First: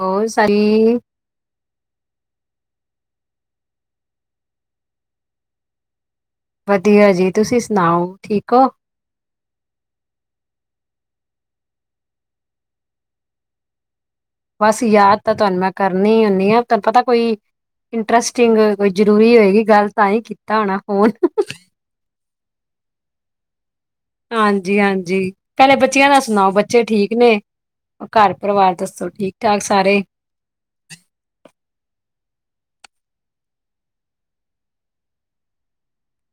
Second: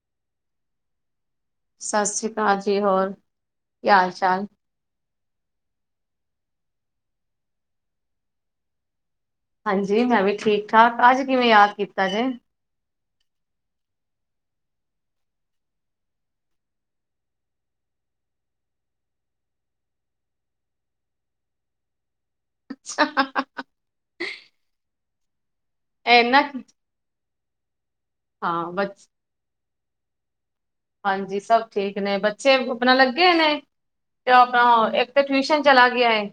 ਹੋਰ ਸਾਰੀ ਸਤਿ ਸ਼੍ਰੀ ਅਕਾਲ ਜੀ ਹੋਰ ਕੀ ਹਾਲ ਚਾਲ ਵਧੀਆ ਜੀ ਤੁਸੀਂ ਸੁਣਾਓ ਠੀਕ ਹੋ ਹਾਂਜੀ ਮੈਂ ਵੀ ਠੀਕ ਠਾਕ ਅੱਜ ਕਿਵੇਂ ਯਾਦ ਕੀਤਾ ਜੇ ਬਸ ਯਾਦ ਤਾਂ ਤੁਹਾਨੂੰ ਮੈਂ ਕਰਨੀ ਹੁੰਦੀ ਹਾਂ ਤਹਾਨੂੰ ਪਤਾ ਕੋਈ ਇੰਟਰਸਟਿੰਗ ਕੋਈ ਜਰੂਰੀ ਹੋਏਗੀ ਗੱਲ ਤਾਂ ਹੀ ਕੀਤਾ ਹੋਣਾ ਫੋਨ [unintelligible] ਹਾਂਜੀ ਹਾਂਜੀ ਪਹਿਲੇ ਬੱਚਿਆਂ ਨਾਲ ਇਨਾ ਸੁਣਾਓ ਬੱਚੇ ਠੀਕ ਨੇ ਘਰ ਹਾਂ ਪਰਿਵਾਰ ਬਚ ਦੱਸੋ ਠੀਕ ਠਾਕ ਸਾਰੇ ਹਾਂਜੀ ਸਭ ਠੀਕ ਨੇ ਬੱਚੇ ਆਪਣਾ ਲੱਗੇ ਨੇ ਤੇ ਆਪਣਾ ਇੱਕ ਤਾਂ ਟਿਊਸ਼ਨ ਚਲਾ ਗਿਆ ਹੈ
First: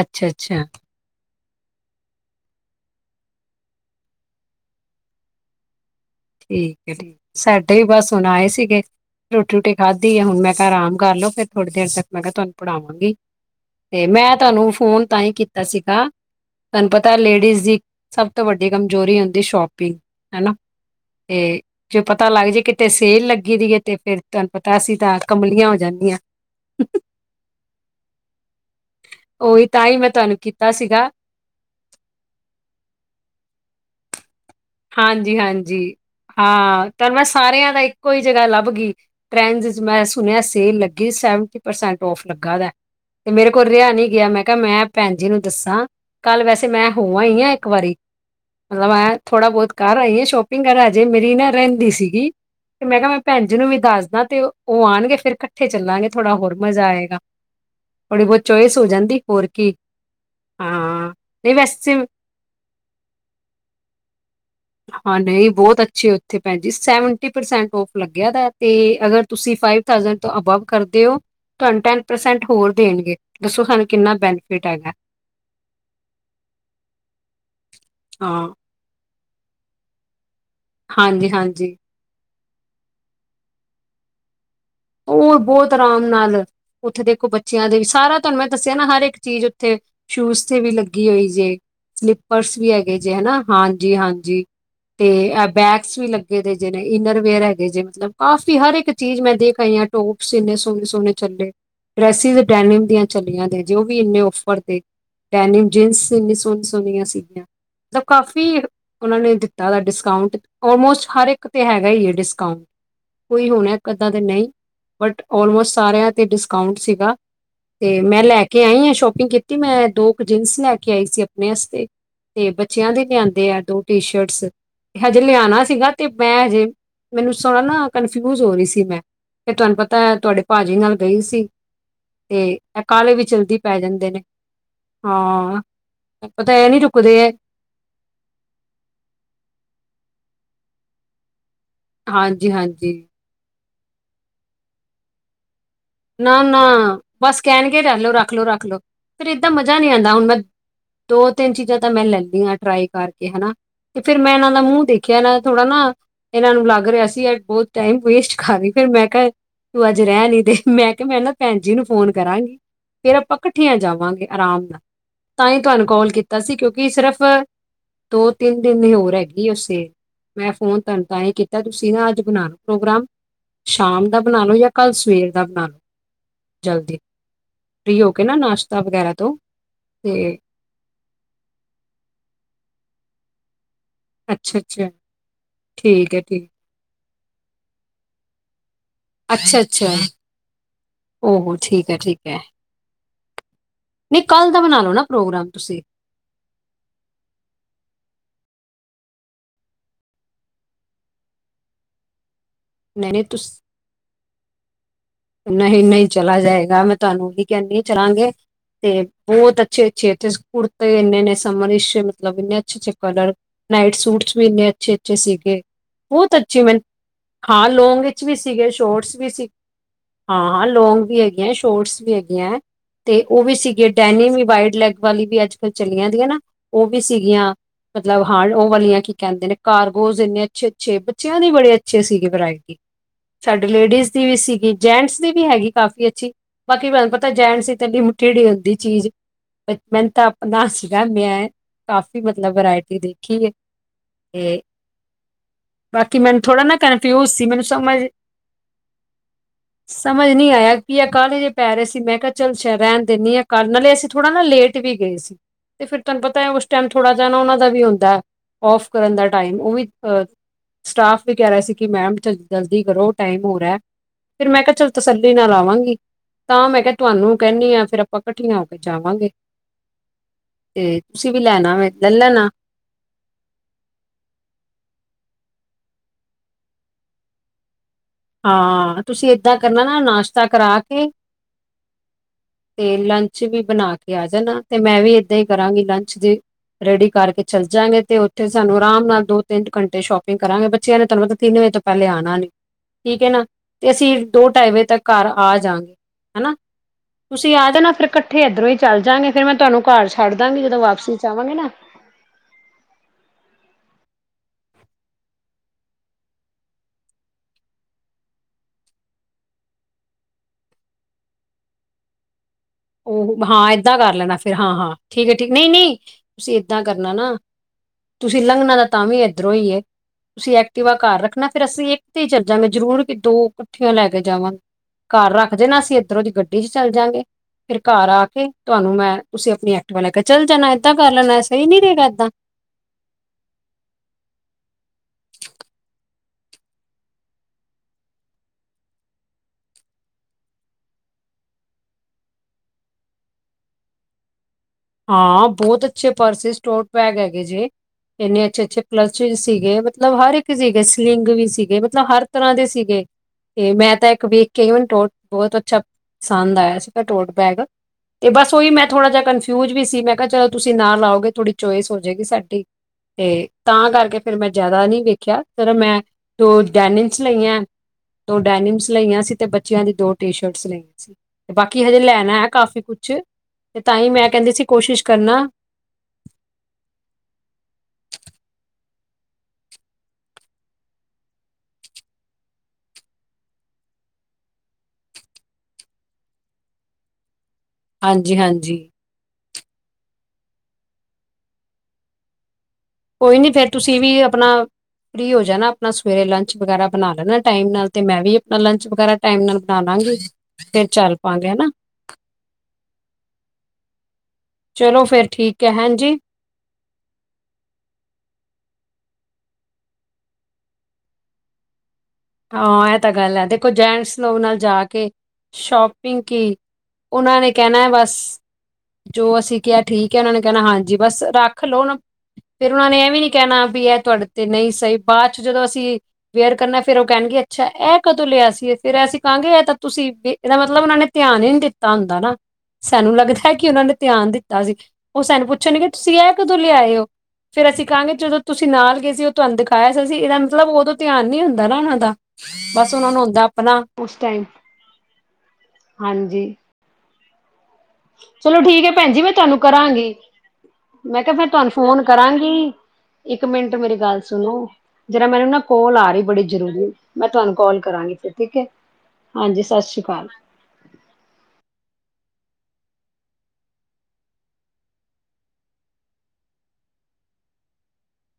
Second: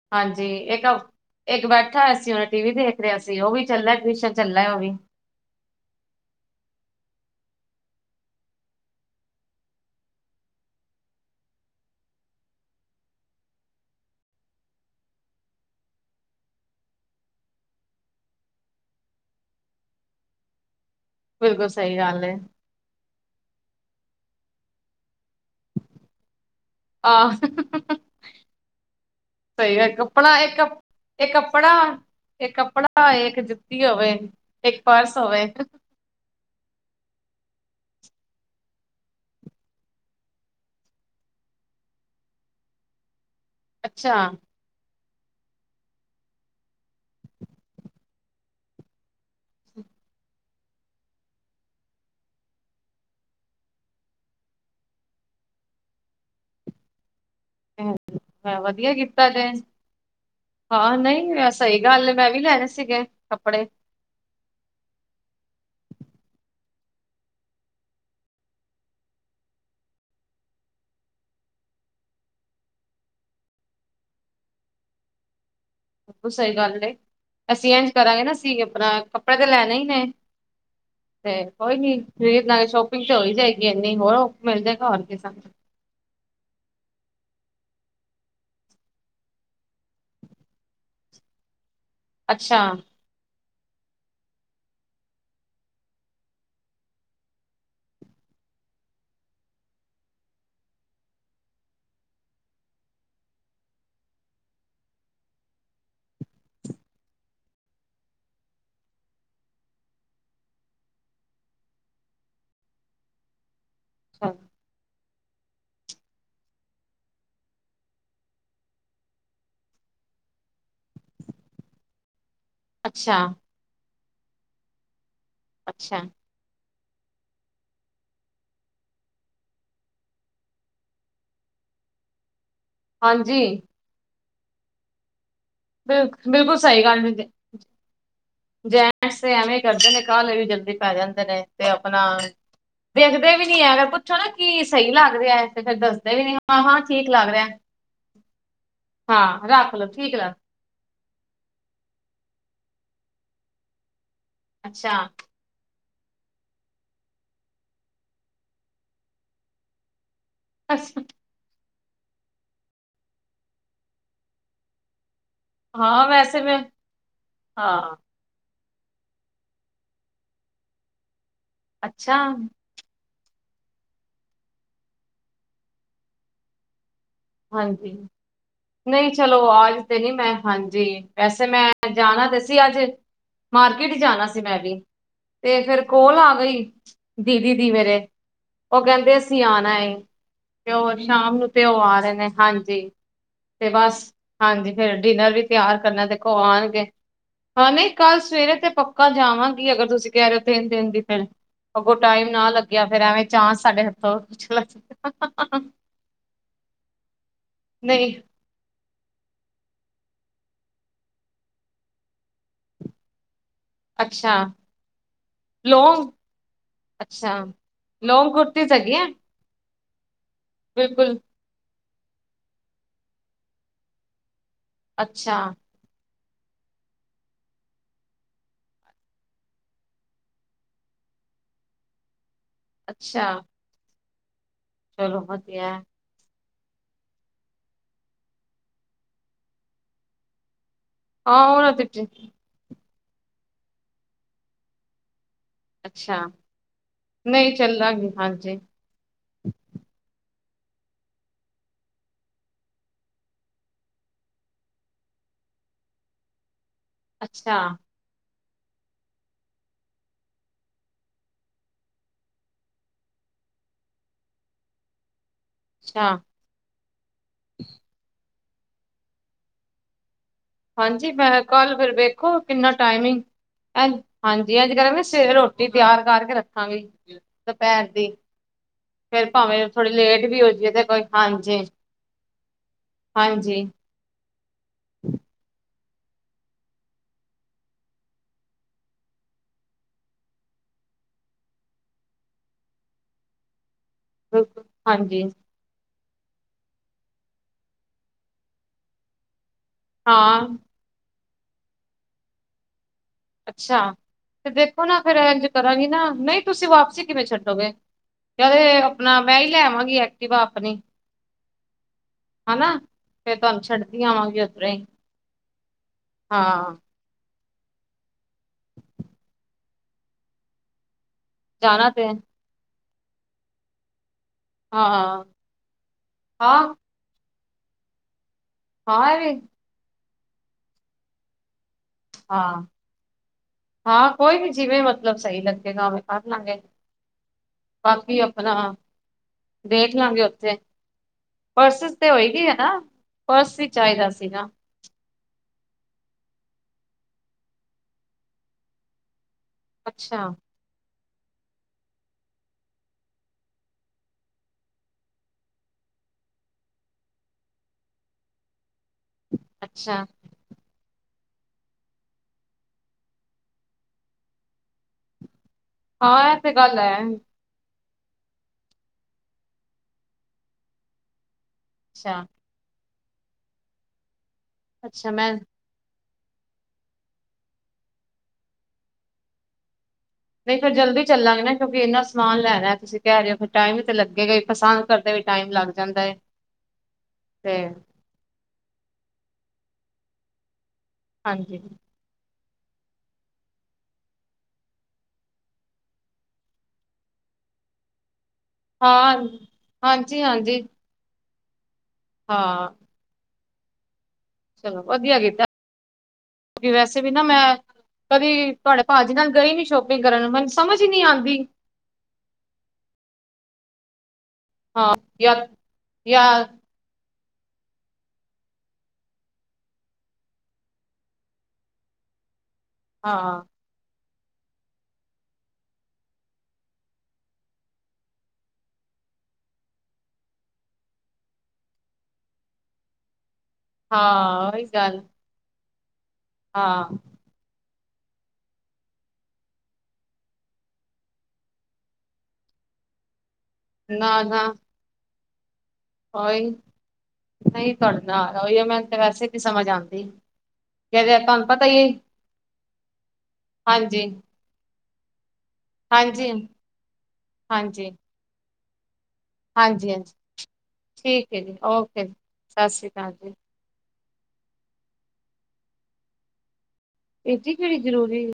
ਅੱਛਾ ਹਾਂਜੀ ਅੱਛਾ ਇਹ ਇੱਕ ਬੈਠਾ ਸੀ ਉਹਨੇ ਟੀ ਵੀ ਦੇਖ ਰਿਹਾ ਸੀ ਉਹ ਵੀ ਚੱਲਿਆ ਟਊਸ਼ਨ ਚੱਲ ਉਹ ਵੀ ਠੀਕ ਹੈ ਠੀਕ ਸਾਡੇ ਵੀ ਬਸ ਹੁਣ ਆਏ ਸੀਗੇ ਰੋਟੀ ਰੋਟੀ ਖਾਧੀ ਹੈ ਹੁਣ ਮੈਂ ਕਿਹਾ ਆਰਾਮ ਕਰ ਲ ਫਿਰ ਥੋੜੀ ਦੇਰ ਤੱਕ ਮੈਂ ਕਿਹਾ ਤੁਹਾਨੂੰ ਪੜਾਵਾਂਗੀ ਤੇ ਮੈਂ ਤੁਹਾਨੂੰ ਫੋਨ ਤਾਂ ਹੀ ਕੀਤਾ ਸੀਗਾ ਤੁਹਾਨੂੰ ਪਤਾ ਲੇਡੀਜ਼ ਦੀ ਸਭ ਤੋਂ ਵੱਡੀ ਕਮਜ਼ੋਰੀ ਹੁੰਦੀ ਸ਼ੋਪਿੰਗ ਹਨਾ ਤੇ ਬਿਲਕੁਲ ਸਹੀ ਜੋੇ ਗੱਲ ਪਤਾ ਹੈ ਲੱਗ ਜਾੇ ਕਿ ਤੇ ਸੇਲ ਲੱਗੀ ਦੀ ਹੈ ਤੇ ਫੇਰ ਤੁਹਾਨੂੰ ਪਤਾ ਅਸੀਂ ਤਾਂ ਕਮਲੀਆਂ ਹੋ ਜਾਂਦੀਆ ਆਹ ਉਹੀ ਸਹੀ ਤਾਂ ਹੈ ਹੀ ਮੈਂ ਤੁਹਾਨੂੰ ਕੱਪੜਾ ਇਹ ਕੀਤਾ ਸੀਗਾ ਇਹ ਕੱਪੜਾ ਇਹ ਕੱਪੜਾ ਇੱਕ ਜੁੱਤੀ ਹੋਵੇ ਇੱਕ ਪਰਸ ਹਾਂਜੀ ਹੋਵੇ ਹਾਂਜੀ ਹਾਂ ਤ ਮੈਂ ਸਾਰਿਆਂ ਦਾ ਇੱਕੋ ਹੀ ਜਗ੍ਹਾ ਲੱਭ ਗਈ ਟ੍ਰੈਂਡਜ਼ ਮੈਂ ਸੁਣਿਆ ਸੇਲ ਲੱਗੀ ਸੈਵਨਟੀ ਪਰਸੈਂਟ ਔਫ ਲੱਗਾ ਦਾ ਹੈ ਤੇ ਮੇਰੇ ਕੋਲ ਰਿਹਾ ਨ ਨਹੀਂ ਗਿਆ ਅੱਛਾ ਮੈਂ ਕਿਹਾ ਮੈਂ ਭੈਣ ਜੀ ਨੂੰ ਦੱਸਾਂ ਕੱਲ ਵੈਸੇ ਮੈਂ ਹੋਵ ਹੀ ਆਾਂ ਇੱਕ ਵਾਰੀ ਮਤਲਬ ਮ ਥੋੜਾ ਬਹੁਤ ਘ ਆਈ ਆਏ ਸ਼ੋਪਿੰਗ ਕਰ ਆਜੇ ਮੇਰੀ ਨਾ ਰਹਿੰਦੀ ਸੀਗੀ ਤੇ ਮੈਂ ਕਿਹਾ ਮੈਂ ਭੈਣ ਜੀ ਨੂੰ ਵੀ ਦੱਸਦਾ ਤੇ ਉਹ ਆਉਣਗੇ ਫੇਿਰ ਇਕੱਠੇ ਚੱਲਾਂਗੇ ਥੋੜਾ ਹੋਰ ਮਜ਼ਾ ਆਏਗਾ ਥੋੜ੍ਹੀ ਬਹੁਤ ਚੋਇਸ ਹੋ ਵਧੀਆ ਜਾਂਦੀ ਕੀਤਾ ਹੋਰ ਜੇ ਕੀ ਹਾਂ ਇਹ ਨਹੀਂ ਸਹੀ ਵੈਸੇ ਗੱਲ ਹੈ, ਮੈਂ ਵੀ ਲੈਣੇ ਸੀਗੇ ਕੱਪੜੇ ਹਾਂ ਨਹੀਂ ਬਹੁਤ ਅੱਛੇ ਉੱਥੇ ਭੈਣ ਜੀ ਸੈਵਨਟੀ ਪਰਸੈਂਟ ਔਫ ਲੱਗਿਆ ਦਾ ਤੇ ਅਗਰ ਤੁਸੀਂ ਫਾਈਵ ਥਾਸੈਂਡ ਤੋਂ ਅਬਵ ਕਰਦੇ ਹੋ ਤੁਹਾਨੂੰ ਟੈਨ ਪਰਸੈਂਟ ਹੋਰ ਦੇਣਗੇ ਦੱਸੋ ਸਾਨੂੰ ਕਿੰਨਾ ਬੈਨੀਫਿਟ ਹੈਗਾ ਸਹੀ ਗੱਲ ਅਸੀਂ ਇੰਝ ਕਰਾਂਗੇ ਨਾ ਹਾਂ ਅਸੀਂ ਆਪਣਾ ਕੱਪੜੇ ਤੇ ਲੈਣੇ ਹੀ ਨੇ ਤੇ ਹਾਂਜੀ-ਹਾਂਜੀ। ਕੋਈ ਨੀ ਫ ਨਾਲ ਸ਼ੋਪਿੰਗ ਚ ਹੋਈ ਜਾਏਗੀ ਇੰਨੀ ਹੋਰ ਮਿਲ ਜਾਏਗਾ ਹੋਰ ਕਿਸ ਉਹ ਸਾਨੂੰ ਬਹੁਤ ਆਰਾਮ ਨਾਲ ਉੱਥੇ ਦੇਖੋ ਬੱਚਿਆਂ ਦੇ ਸਾਰਾ ਤੁਹਾਨੂੰ ਮੈਂ ਦੱਸਿਆ ਨਾ ਹਰ ਇੱਕ ਚੀਜ਼ ਉੱਥੇ ਸ਼ੂਜ ਤੇ ਵੀ ਲੱਗੀ ਹੋਈ ਜੇ ਸਲੀਪਰਸ ਅੱਛਾ, ਵੀ ਹੈਗੇ ਜੇ ਹਨਾ ਹਾਂਜੀ ਹਾਂਜੀ ਤੇ ਬੈਗਸ ਵੀ ਲੱਗੇ ਦੇ ਜਿ ਨੇ ਇਨਰਵੇੇਅਰ ਹੈਗੇ ਜੇ ਮਤਲਬ ਕਾਫੀ ਹਰ ਇੱਕ ਚੀਜ਼ ਮੈਂ ਦੇਖ ਕਈਆਂ ਟੋਪ ਸੀਨੇ ਸੋਹਣੇ ਸੋਹਣੇ ਚੱਲੇ ਡਰੈਸਿਸ ਡੈਨਮ ਦੀਆਂ ਚੱਲੀਆਂ ਨੇ ਜੇ ਉਹ ਵੀ ਇੰਨੇ ਓਫਰ ਤੇ ਡੈਨਿਵ ਜਿਨਸ ਇੰਨਨੀ ਸੋਹਣੀ ਸੋਹਣੀਆਂ ਸੀਗੀਆਂ ਮਤਲਬ ਕਾਫੀ ਉਹਨਾਂ ਨੇ ਦਿੱਤਾ ਡਿਸਕਾਊਂਟ ਆਲਮੋਸਟ ਹਰ ਇੱਕ ਤੇ ਹੈਗਾ ਹੀ ਹੈ ਡਿਸਕਾਊਂਟ ਕੋਈ ਹੁਣ ਕਿੱਦਾਂ ਤੇ ਅੱਛਾ, ਨਹੀਂ ਬਟ ਲਮੋਸਟ ਸਾਰਿਆਂ ਤੇ ਡਿਸਕਾਊਂਟ ਸੀਗਾ ਤੇ ਮੈਂ ਲੈ ਕੇ ਆਈ ਹਾਂ ਸ਼ੋਪਿੰਗ ਕੀਤੀ ਮੈਂ ਦੋ ਕੁ ਜੀਨਸ ਲੈ ਕੇ ਆਈ ਸੀ ਆਪਣੇ ਵਸਤੇ ਤੇ ਬੱਚਿਆਂ ਦੇ ਅੱਛਾ ਲਿਆਂਦੇ ਹੈ ਦੋ ਟੀ ਸ਼ਰਟਸ ਹਜੇ ਲਿਆਣਾ ਸੀਗਾ ਅੱਛਾ ਤੇ ਮੈਂ ਹਜੇ ਮੈਨੂੰ ਸੋਹਣਾ ਨਾ ਕੰਨਫਿਊਜ ਹੋ ਰਹੀ ਸੀ ਮੈਂ ਫ ਤੁਹਾਨੂੰ ਪਤਾ ਤੁਹਾਡੇ ਭਾਜੀੀ ਨਾਲ ਗਈ ਸੀ ਤੇ ਇਹ ਕਾਲੇ ਵੀ ਹਾਂਜੀ ਚਲਦੀ ਪੈ ਜਾਂਦੇ ਨੇ ਹਾਂ ਬਿਲਕੁ ਪਤਾ ਬਿਲਕੁਲ ਇਹ ਨੀ ਸਹੀ ਗੱਲ ਰੁਕਦੇ ਕੀਤੀ ਹੈ ਜੈਂਟਸ ਐਵੇਂ ਕਰਦੇ ਨੇ ਕਾਹਲੇ ਵੀ ਜਲਦੀ ਪੈ ਜਾਂਦੇ ਨੇ ਤੇ ਆਪਣਾ ਹਾਂਜੀ ਹਾਂਜੀ ਦੇਖਦੇ ਵੀ ਨੀ ਹੈ ਅਗਰ ਪੁੱਛੋ ਨਾ ਕੀ ਸਹੀ ਲੱਗਦੇ ਹੈ ਤੇ ਫੇਰ ਦੱਸ ਨਾ ਨਾ ਬਸ ਕਹਿਣ ਕੇ ਰੱਖ ਲੋ ਰੱਖ ਲੋ ਰੱਖ ਲਓ ਫਿਰ ਹਾਂ ਏਦਾਂ ਰੱਖ ਮਜ਼ਾ ਲੋ ਨਹੀਂ ਆਉਂਦਾ ਠੀਕ ਹੁਣ ਲੱਗ ਮੈਂ ਦੋ ਤਿੰਨ ਚੀਜ਼ਾਂ ਤਾਂ ਮੈਂ ਲੈਂਦੀ ਹਾਂ ਟਰਾਈ ਕਰਕੇ ਹੈਨਾ ਤੇ ਫੇਰ ਮੈਂ ਇਹਨਾਂ ਦਾ ਮੂੰਹ ਅੱਛਾ ਦੇਖਿਆ ਨਾ ਥੋੜਾ ਨਾ ਇਹਨਾਂ ਨੂੰ ਲੱਗ ਰਿਹਾ ਸੀ ਅੱਜ ਬਹੁਤ ਟਾਈਮ ਵੇਸਟ ਕਰਾ ਰਹੀ ਫਿਰ ਮੈਂ ਕਿਹਾ ਤੂੰ ਅੱਜ ਰਹਿਣ ਹੀ ਦੇ ਮੈਂ ਅੱਛਾ। ਕਿਹਾ ਮੈਂ ਨਾ ਭੈਣ ਜੀ ਨੂੰ ਫ਼ੋਨ ਕਰਾਂਗੀ, ਫੇਰ ਆਪਾਂ ਇਕੱਠੀਆਂ ਜਾਵਾਂਗੇ ਆਰਾਮ ਨਾਲ। ਤਾਂ ਹੀ ਤੁਹਾਨੂੰ ਹਾਂ ਕਾਲ ਕੀਤਾ ਵੈਸੇ ਸੀ ਮੈਂ ਕਿਉਂਕਿ ਸਿਰਫ ਹਾਂ ਦੋ ਤਿੰਨ ਦਿਨ ਹੋਰ ਹੈਗੀ ਉਸੇ ਮੈਂ ਫੋਨ ਤੁਹਾਨੂੰ ਤਾਂ ਹੀ ਕੀਤਾ ਤੁਸੀਂ ਨਾ ਅੱਛਾ ਅੱਜ ਬਣਾ ਲੋ ਪ੍ਰੋਗਰਾਮ ਸ਼ਾਮ ਦਾ ਬਣਾ ਲੋ ਜਾਂ ਕੱਲ ਸਵੇਰ ਦਾ ਬਣਾ ਲੋ ਜਲਦੀ ਹਾਂਜੀ ਫ੍ਰੀ ਹੋ ਕੇ ਨਾ ਨਾਸ਼ਤਾ ਨਹੀਂ ਵਗੈਰਾ ਤੋਂ ਚਲੋ ਆਜ ਤੇ ਨੀ ਮੈਂ ਹਾਂਜੀ ਵੈਸੇ ਮੈਂ ਜਾਣਾ ਤੁਸੀ ਅੱਜ ਮਾਰਕੀਟ ਜਾਣਾ ਸੀ ਅੱਛਾ ਮੈਂ ਵੀ ਅੱਛਾ ਤੇ ਫੇਰ ਠੀਕ ਕੋਲ ਹੈ ਆ ਠੀਕ ਗਈ ਦੀ ਦੀ ਦੀ ਮੇਰੇ ਉਹ ਕਹਿੰਦੇ ਫੇਰ ਅਸੀਂ ਅੱਛਾ ਆਣਾ ਐ, ਅੱਛਾ ਤਿਓ ਸ਼ਾਮ ਨੂੰ ਓਹੋ ਪਿਓ ਠੀਕ ਹੈ, ਆ ਰਹੇ ਠੀਕ ਨੇ ਹੈ। ਹਾਂਜੀ। ਤੇ ਬਸ ਨਹੀਂ ਕੱਲ ਦਾ ਹਾਂਜੀ, ਬਣਾ ਲਓ ਫਿਰ ਨਾ ਡਿਨਰ ਵੀ ਪ੍ਰੋਗਰਾਮ ਤਿਆਰ ਤੁਸੀਂ ਕਰਨਾ ਦੇਖੋ ਆਣਗੇ। ਹਾਂ ਨਹੀਂ ਕੱਲ੍ਹ ਸਵੇਰੇ ਤੇ ਪੱਕਾ ਜਾਵਾਂਗੀ, ਅਗਰ ਤੁਸੀਂ ਕਹਿ ਰਹੇ ਹੋ ਦੇਣ-ਦੇਣ ਦੀ ਫਿਰ ਅਗੋਂ ਟਾਈਮ ਨਾ ਲੱਗਿਆ, ਫੇਰ ਨਹੀਂ-ਨਹੀਂ ਐਵੇਂ ਤੁਸ ਚਾਂ ਸਾਡੇ ਹੱਥੋਂ। ਨਹੀਂ-ਨਹੀਂ, ਚਲਾ ਜਾਏਗਾ, ਮੈਂ ਤੁਹਾਨੂੰ ਵੀ ਕਹਿੰਦੀ ਨਹੀਂ ਚੱਲਾਂਗੇ। ਤੇ ਬਹੁਤ ਅੱਛੇ-ਅੱਛੇ ਇੱਥੇ, ਕੁੜਤੇ ਇੰਨੇ-ਇੰਨੇ ਸਮਰਿਸ਼ ਮਤਲਬ ਇੰਨੇ ਅੱਛੇ-ਅੱਛੇ ਕਲਰ, ਨਾਈਟ ਅੱਛਾ ਸੂਟਸ ਵੀ ਇੰਨੇ ਅੱਛੇ-ਅੱਛੇ ਸੀਗੇ ਲੌਂਗ ਬਹੁਤ ਅੱਛੀ ਮੈ, ਅੱਛਾ ਹਾਂ ਲੋਂਗ ਵਿੱਚ ਲੌਂਗ ਵੀ ਕੁੁਰਤੀ ਸੀਗੇ, ਚ ਹੈਗੀ ਹੈ ਸ਼ੋਰਟਸ ਵੀ ਸੀ। ਹਾਂ-ਹਾਂ ਲੋਂਂਗ ਬਿਲਕੁਲ ਵੀ ਹੈਗੇ ਹੈ, ਸ਼ੋਰਟਸ ਵੀ ਹੈਗੀਆਂ ਹੈ, ਤੇ ਉਹ ਵੀ ਸੀਗੇ ਡੈਨੀ ਵੀ ਵਾਈਡ ਲੈਗ ਵਾਲੀ ਅੱਛਾ ਵੀ ਅੱਜ-ਕੱਲ੍ਹ ਚਲੀਆਂ ਦੀਆਂ ਨਾ ਉਹ ਵੀ ਸੀਗੀਆਂ। ਮਤਲਬ, ਹਾਂ ਉਹ ਵਾਲੀਆਂ ਕੀ ਕਹਿੰਦੇ ਨੇ ਕਾਰਗੋਜ ਇੰਨੇ ਅੱਛੇ-ਅੱਛੇ ਬੱਚਿਆਂ ਦੇ ਬੜੇ ਅੱਛੇ ਸੀਗੇ ਵਰਾਇਟੀ। ਅੱਛਾ, ਸਾਡੇ ਲੇਡੀਜ਼ ਦੀ ਵੀ ਸੀਗੀ, ਜੈਂਟਸ ਚਲੋ ਦੀ ਵੀ ਹੈਗੀ ਵਧੀਆ ਹੈ ਕਾਫੀ ਅੱਛੀ, ਬਾਕੀ ਮੈਨੂੰ, ਪਤਾ ਜੇਣਸ ਦੀ ਤਾ ਮੁਠੀੜੀ ਹੁੰਦੀ ਚੀਜ਼ ਮੈਨੂੰ ਤਾਂ ਆਪਣਾ ਸੀਗਾ, ਮੈਂ ਹਾਂ ਉਹਨਾਂ ਤੇ ਕਾਫ਼ੀ ਮਤਲਬ ਵਰਾਇਟੀ ਦੇਖੀ ਹੈ ਤੇ। ਬਾਕੀ ਅੱਛਾ ਮੈਨੂੰ ਥੋੜਾ ਨਾ ਕੰਫਿਊਜ ਸੀ, ਨਹੀਂ ਮੈਨੂੰ ਸਮਝ ਚੱਲਾਂਗੀ ਹਾਂਜੀ, ਸਮਝ ਨੀ ਆਇਆ ਕੀ, ਆ ਕੱਲ੍ਹ ਜੇ ਪੈ ਰਹੇ ਸੀ ਮੈਂ ਕਿਹਾ ਚੱਲ ਰਹਿਣ ਦਿੰਦੀ, ਹਾਂ ਕੱਲ੍ਹ ਨਾਲੇ ਅਸੀਂ ਥੋੜ੍ਹਾ ਨਾ ਲੇਟ ਵੀ ਗਏ ਸੀ, ਤੇ ਫਿਰ ਤੁਹਾਨੂੰ ਪਤਾ ਉਸ ਟਾਈਮ ਥੋੜਾ ਜਾਣਾ, ਉਹਨਾ ਅੱਛਾ ਦਾ ਵੀ ਹੁੰਦਾ। ਔਫ ਕਰਨ ਦਾ ਟਾਈਮ ਉਹ ਵੀ, ਸਟਾਫ ਵੀ ਕਹਿ ਰਹੇ ਸੀ, ਕਿ ਮੈਮ ਜਲਦੀ ਕਰੋ ਟਾਈਮ ਹੋ ਰਿਹਾ। ਫਿਰ ਮੈਂ ਕਿਹਾ ਚੱਲ ਤਸੱਲੀ ਨਾਲ ਆਵਾਂਗੀ। ਅੱਛਾ ਤਾਂ ਮੈਂ ਕਿਹਾ ਤੁਹਾਨੂੰ ਕਹਿੰਨੀ ਹਾਂ ਫੇਰ ਆਪਾਂ ਇਕੱਠੀਆਂ ਹੋ ਕੇ ਜਾਵਾਂਗੇ। ਤੇ ਤੁਸੀਂ ਵੀ ਲੈਣਾ ਵੈ ਲੈ ਲੈਣਾਂ, ਟਾਇਮਿੰਗ ਹਾਂਜੀ ਐਜ ਕਰਾ ਸਵੇਰੇ ਰੋਟੀ ਤਿਆਰ ਕਰਕੇ ਰੱਖਾਂਗੇ। ਦੁਪਹਿਰ ਦੀ, ਹਾਂ ਤੁਸੀਂ ਫੇਰ ਏਦਾਂ ਭਾਵੇਂ ਕਰਨਾ ਥੋੜੀ ਨਾ ਲੇਟ ਵੀ ਨਾਸ਼ਤਾ ਹੋ ਜਾਈਏ ਕਰਾ ਤੇ ਕੋਈ ਕੇ ਹਾਂਜੀ ਤੇ ਲੰਚ ਵੀ ਹਾਂਜੀ ਬਣਾ ਕੇ ਆ ਜਾਣਾ, ਤੇ ਮੈਂ ਵੀ ਏਦਾਂ ਹੀ ਕਰਾਂਗੀ ਲੰਚ ਦੀ ਰੈਡੀ ਕਰਕੇ ਚੱਲ ਜਾਂਗੇ, ਤੇ ਉੱਥੇ ਸਾਨੂੰ ਆਰਾਮ ਨਾਲ ਦੋ ਤਿੰਨ ਘੰਟੇ ਸ਼ੋਪਿੰਗ ਕਰਾਂਗੇ, ਬੱਚਿਆਂ ਨੇ ਤੁਹਾਨੂੰ ਪਤਾ ਤਿੰਨ ਵਜੇ ਤੱਕ [inaudible] ਪਹਿਲੇ ਆਣਾ ਨੀਂ ਠੀਕ ਹੈ, ਨਾ ਤੇ ਅਸੀਂ ਦੋ ਬਿਲਕੁਲ ਢਾਈ ਵਜੇ ਤੱਕ ਹਾਂਜੀ ਘਰ ਆ ਜਾਗੇ। ਹਨਾ, ਤੁਸੀਂ ਆ ਜਾਣਾ ਫਿਰ ਇਕੱਠੇ ਇਧਰੋਂ ਹੀ ਚੱਲ ਜਾਂਗੇ। ਫੇਰ ਮੈਂ ਤੁਹਾਨੂੰ ਘਰ ਛੱਡ ਹਾਂ ਦਾਂਗੀ, ਜਦੋਂ ਵਾਪਸੀ ਚ ਆਵਾਂਗੀ ਨਾ। ਅੱਛਾ ਤੇ ਦੇਖੋ, ਨਾ ਫਿਰ ਅਰੇਂਜ ਕਰਾਂਗੀ, ਨਾ ਨਹੀਂ ਤੁਸੀਂ ਵਾਪਸੀ ਕਿਵੇਂ ਛੱਡੋਗੇ। ਕ ਆਪਣਾ ਮੈਂ ਹੀ ਲੈ ਆਵਾਂਗੀ, ਐਕਟਿਵਾ ਆਪਣੀ ਹਨਾ। ਫੇਰ ਉਹ ਤੁਹਾਨੂੰ ਹਾਂ ਏਦਾਂ ਛੱਡਦੀ ਕਰ ਲੈਣਾ ਆਵਾਂਗੀ ਫੇਰ ਉੱਧਰੋਂ ਹੀ ਹਾਂ-ਹਾਂ ਠੀਕ ਹੈ, ਠੀਕ ਨਹੀਂ ਨਹੀਂ ਤੁਸੀਂ ਹਾਂ ਏਦਾਂ ਕਰ ਨਾ ਤੁਸੀਂ ਲੰਘਣਾ ਤਾਂ ਵੀ ਇੱਧਰ ਹੀ ਏ ਤੁਸੀਂ ਐਕਟੀਵਾ ਘਰ ਰੱਖ ਨਾ ਫੇਰ ਅਸੀਂ ਇੱਕ ਤੇ ਹੀ ਚਲਜਾਂਗੇ, ਜ਼ਰੂਰ ਕਿ ਦੋ ਕੱਠੀਆਂ ਲੈ ਕੇ ਜਾਵਾਂਗੇ। ਹਾਂ ਘਰ ਰੱਖਦੇ ਨਾ ਅਸੀਂ ਇੱਧਰੋਂ ਦੀ ਗੱਡੀ ਚ ਹਾਂ ਚੱਲ ਜਾਂਗੇ, ਫਿਰ ਘਰ ਆ ਕੇ। ਤੁਹਾਨੂੰ ਹਾਂ ਮੈਂ ਇਹ ਵੀ ਤੁਸੀਂ ਆਪਣੀ ਐਕਟੀਵਾ ਲੈ ਕੇ ਚੱਲ ਜਾਣਾ, ਏਦਾਂ ਕਰ ਲੈਣਾ ਸਹੀ ਨੀ ਰਹੇ ਗਾ ਐਦਾਂ। ਹਾਂ-ਹਾਂ, ਕੋਈ ਨੀ ਜਿਵੇਂ ਮਤਲਬ ਸਹੀ ਲੱਗੇਗਾ, ਉਵੇਂ ਕਰ ਲਾਂਗੇ। ਬਾਕੀ ਆਪਣਾ ਦੇਖ ਲਾਂਗੇ ਉੱਥੇ, ਪਰਸਿਸ ਤੇ ਹੋਏਗੀ ਹੈ, ਨਾ ਪਰਸ ਵੀ ਚਾਹੀਦਾ ਸੀਗਾ। ਹਾਂ ਬਹੁਤ ਅੱਛੇ ਪਰਸ ਸੀ, ਸਟੋਟ ਬੈਗ ਹੈਗੇ, ਜੇ ਇੰਨੇ ਅੱਛੇ ਅੱਛੇ [inaudible] ਕਲਚ ਸੀਗੇ ਮਤਲਬ ਅੱਛਾ ਹਰ ਇੱਕ ਸੀਗੇ ਸਲਿੰਗ ਵੀ ਸੀਗੇ, ਮਤਲਬ ਹਰ ਤਰ੍ਹਾਂ ਦੇ ਸੀਗੇ। ਤੇ ਮੈਂ ਤਾਂ ਇੱਕ ਵੇਖ ਕੇ ਆਈਂ ਟੋਟ ਬਹੁਤ ਅੱਛਾ ਪਸੰਦ ਆਇਆ ਸੀਗਾ ਟੋਟ ਬੈਗ। ਤੇ ਬਸ ਉਹੀ ਮੈਂ ਥੋੜ੍ਹਾ ਜਿਹਾ ਕਨਫਿਊਜ ਵੀ ਸੀ, ਅੱਛਾ ਮੈਂ ਕਿਹਾ ਚਲੋ ਤੁਸੀਂ ਨਾਲ ਆਓਗੇ, ਥੋੜ੍ਹੀ ਚੋਇਸ ਹੋ ਜਾਏਗੀ ਸਾਡੀ। ਤੇ ਤਾਂ ਕਰਕੇ ਫਿਰ ਮੈਂ ਜ਼ਿਆਦਾ ਨਹੀਂ ਵੇਖਿਆ, ਫਿਰ ਮੈਂ ਹਾਂ ਇਹ ਤੇ ਜੋ ਗੱਲ ਹੈ ਡੈਨਿਨਸ ਲਈ ਆ। ਦੋ ਡਾਇਨਮਸ ਲਈਆਂ ਸੀ, ਤੇ ਬੱਚਿਆਂ ਦੀ ਦੋ ਟੀ ਸ਼ਰਟਸ ਲਈਆਂ ਸੀ, ਤੇ ਬਾਕੀ ਹਜੇ ਅੱਛਾ ਲੈਣਾ ਹੈ। ਕਾਫੀ ਕੁਛ ਤੇ ਤਾਂ ਹੀ ਮੈਂ ਕਹਿੰਦੇ ਸੀ, ਕੋਸ਼ਿਸ਼ ਅੱਛਾ ਮੈਂ ਕਰਨਾ ਨਹੀਂ ਫਿਰ ਜਲਦੀ ਚੱਲਾਂਗੇ ਨਾ ਕਿਉਂਕਿ ਇੰਨਾ ਸਮਾਨ ਲੈਣਾ ਤੁਸੀਂ ਕਹਿ ਰਹੇ ਹੋ ਫਿਰ ਟਾਈਮ ਵੀ ਤੇ ਲੱਗੇਗਾਈ ਪਸੰਦ ਕਰਦੇ। ਟਾਈਮ ਲੱਗ ਜਾਂਦਾ ਹੈ ਤੇ- ਹਾਂਜੀ-ਹਾਂਜੀ। ਹਾਂਜੀ ਕੋਈ ਨੀ ਫੇਰ ਤੁਸੀਂ ਵੀ ਆਪਣਾ- ਫਰੀ ਹੋ ਜਾਣਾ ਆਪਣਾ ਸਵੇਰੇ ਲੰਚ ਵਗੈਰਾ ਬਣਾ ਲੈਣਾ ਟਾਈਮ ਨਾਲ ਤੇ ਮੈਂ ਵੀ- ਨਾਲ ਲੰਚ ਹਾਂ, ਵਗੈਰਾ ਟਾਈਮ ਨਾਲ ਬਣਾ ਲਾਂਗੀ ਹਾਂਜੀ-ਹਾਂਜੀ, ਫੇਰ ਚੱਲ ਪਾਂਗੇ ਹੇਨਾ। ਹਾਂ ਚਲੋ ਵਧੀਆ ਫੇਰ ਕੀਤਾ ਠੀਕ ਹੈ ਹਾਂਜੀ ਵੈਸੇ ਵੀ ਨਾ ਮੈਂ- ਕਦੀ ਤੁਹਾਡੇ ਭਾਅਜੀ ਨਾਲ ਗਏ ਨੀ ਸ਼ੋਪਿੰਗ ਕਰਨ ਮੈਨੂੰ ਸਮਝ ਹੀ ਨੀ ਆਉਂਦੀ। ਹਾਂ ਇਹ ਤਾਂ ਗੱਲ ਹੈ ਦੇਖੋ ਜੈਂਟਸ ਨੂੰ ਨਾਲ ਜਾ ਹਾਂ ਕੇ ਯਾ ਯਾ ਸ਼ੋਪਿੰਗ ਕੀ- ਉਹਨਾਂ ਨੇ ਕਹਿਣਾ ਹੈ ਬਸ- ਜੋ ਅਸੀਂ ਕਿਹਾ ਠੀਕ ਹੈ ਉਹਨਾਂ ਨੇ ਕਹਿਣਾ ਹਾਂਜੀ ਬਸ ਰੱਖ ਲਓ ਨਾ। ਫਿਰ ਉਹਨਾ ਨੇ ਇਹ ਵੀ ਨੀ ਹਾਂ, ਕਹਿਣਾ ਵੀ ਇਹ ਤੁਹਾਡੇ ਤੇ ਨਹੀਂ ਸਹੀ ਬਾਅਦ ਚ ਜਦੋਂ ਅਸੀਂ ਵੇਐਰ ਕਰਨਾਂ। ਫੇਰ ਉਹ ਕਹਿਣਗੇ ਅੱਛਾ ਇਹ ਕਦੋਂ ਲਿਆ ਸੀ ਫੇਰ ਅਸੀਂ ਕਹਾਂਗੇ ਇਹ ਤਾਂ ਤੁਸੀਂ ਇਹਦਾ ਮਤਲਬ ਉਹਨਾਂ ਨੇ ਧਿਆਨ ਹੀ ਨਹੀਂ ਦਿੱਤਾ। ਤਾ ਹੁੰਦਾ ਨਾ ਸਾਨੂੰ ਲੱਗਦਾ ਹੈ ਕਿ ਉਹਨਾਂ ਨੇ ਧਿਆਨ ਹਾਂ ਦਿੱਤਾ ਉਹੀ ਸੀ। ਗੱਲ ਉਹ ਸਾਨੂੰ ਪੁੱਛਣਗੇ ਤੁਸੀਂ ਆ ਕਦੋਂ ਲਿਆ ਹਾਂ ਆਏ ਹੋ। ਫੇਰ ਅਸੀਂ ਕਹਾਂਗੇ ਜਦੋਂ ਤੁਸੀਂ ਨਾਲ ਗਏ ਸੀ ਉਹ ਤੁਹਾਨੂੰ ਦਿਖਾਇਆ ਸੀ ਇਹਦਾ ਮਤਲਬ ਉਦੋਂ ਧਿਆਨ ਨਹੀਂ- ਹ ਨਾ ਉਹਨਾਂ ਦਾ ਬਸ ਉਹਨਾਂ ਨੂੰ ਹੁੰਦਾ ਆਪਣਾ ਉਸ ਟਾਈਮ। ਨਾ-ਨਾ ਹਾਂਜੀ ਉਹੀ ਨਹੀਂ ਤੁਹਾਡੇ ਨਾਲ ਚਲੋ ਉਹੀ ਠੀਕ ਮੈਨੂੰ ਹੈ ਤੇ ਭੈਣ ਜ ਵੈਸੇ ਮੈਂ ਨੀ ਤੁਹਾਨੂੰ ਸਮਝ ਆਂਦੀ ਕਰਾਂਗੀ। ਜਦ ਮੈਂ ਕਿਹਾ। ਫੇਿਰ ਪਤਾ ਤੁਹਾਨੂੰ ਹੀ ਹੈ। ਫੋਨ ਕਰਾਗੀ। ਇੱਕ ਮਿੰਟ। ਮੇਰੀ ਹਾਂਜੀ, ਗੱਲ ਸੁਣੋ। ਜਰਾ। ਮੈਨੂੰ ਨਾ। ਕੋਲ ਆ ਰਹੀ। ਹਾਂਜੀ, ਬੜੀ ਜ਼ਰੂਰੀ। ਮੈਂ ਤੁਹਾਨੂੰ ਕਾਲ ਕਰਾਂਗੀ। ਫੇ ਠੀਕ ਹੈ। ਸਤਿ ਹਾਂਜੀ। ਸ਼੍ਰੀ ਅਕਾਲ ਹਾਂਜੀ। ਠੀਕ ਹੈ ਜੀ। ਓਕੇ ਜੀ ਸਤਿ ਸ਼੍ਰੀ ਅਕਾਲ ਜੀ। ਇਹ ਜੀਹੜੀ ਜ਼ਰੂਰੀ ਹੈ।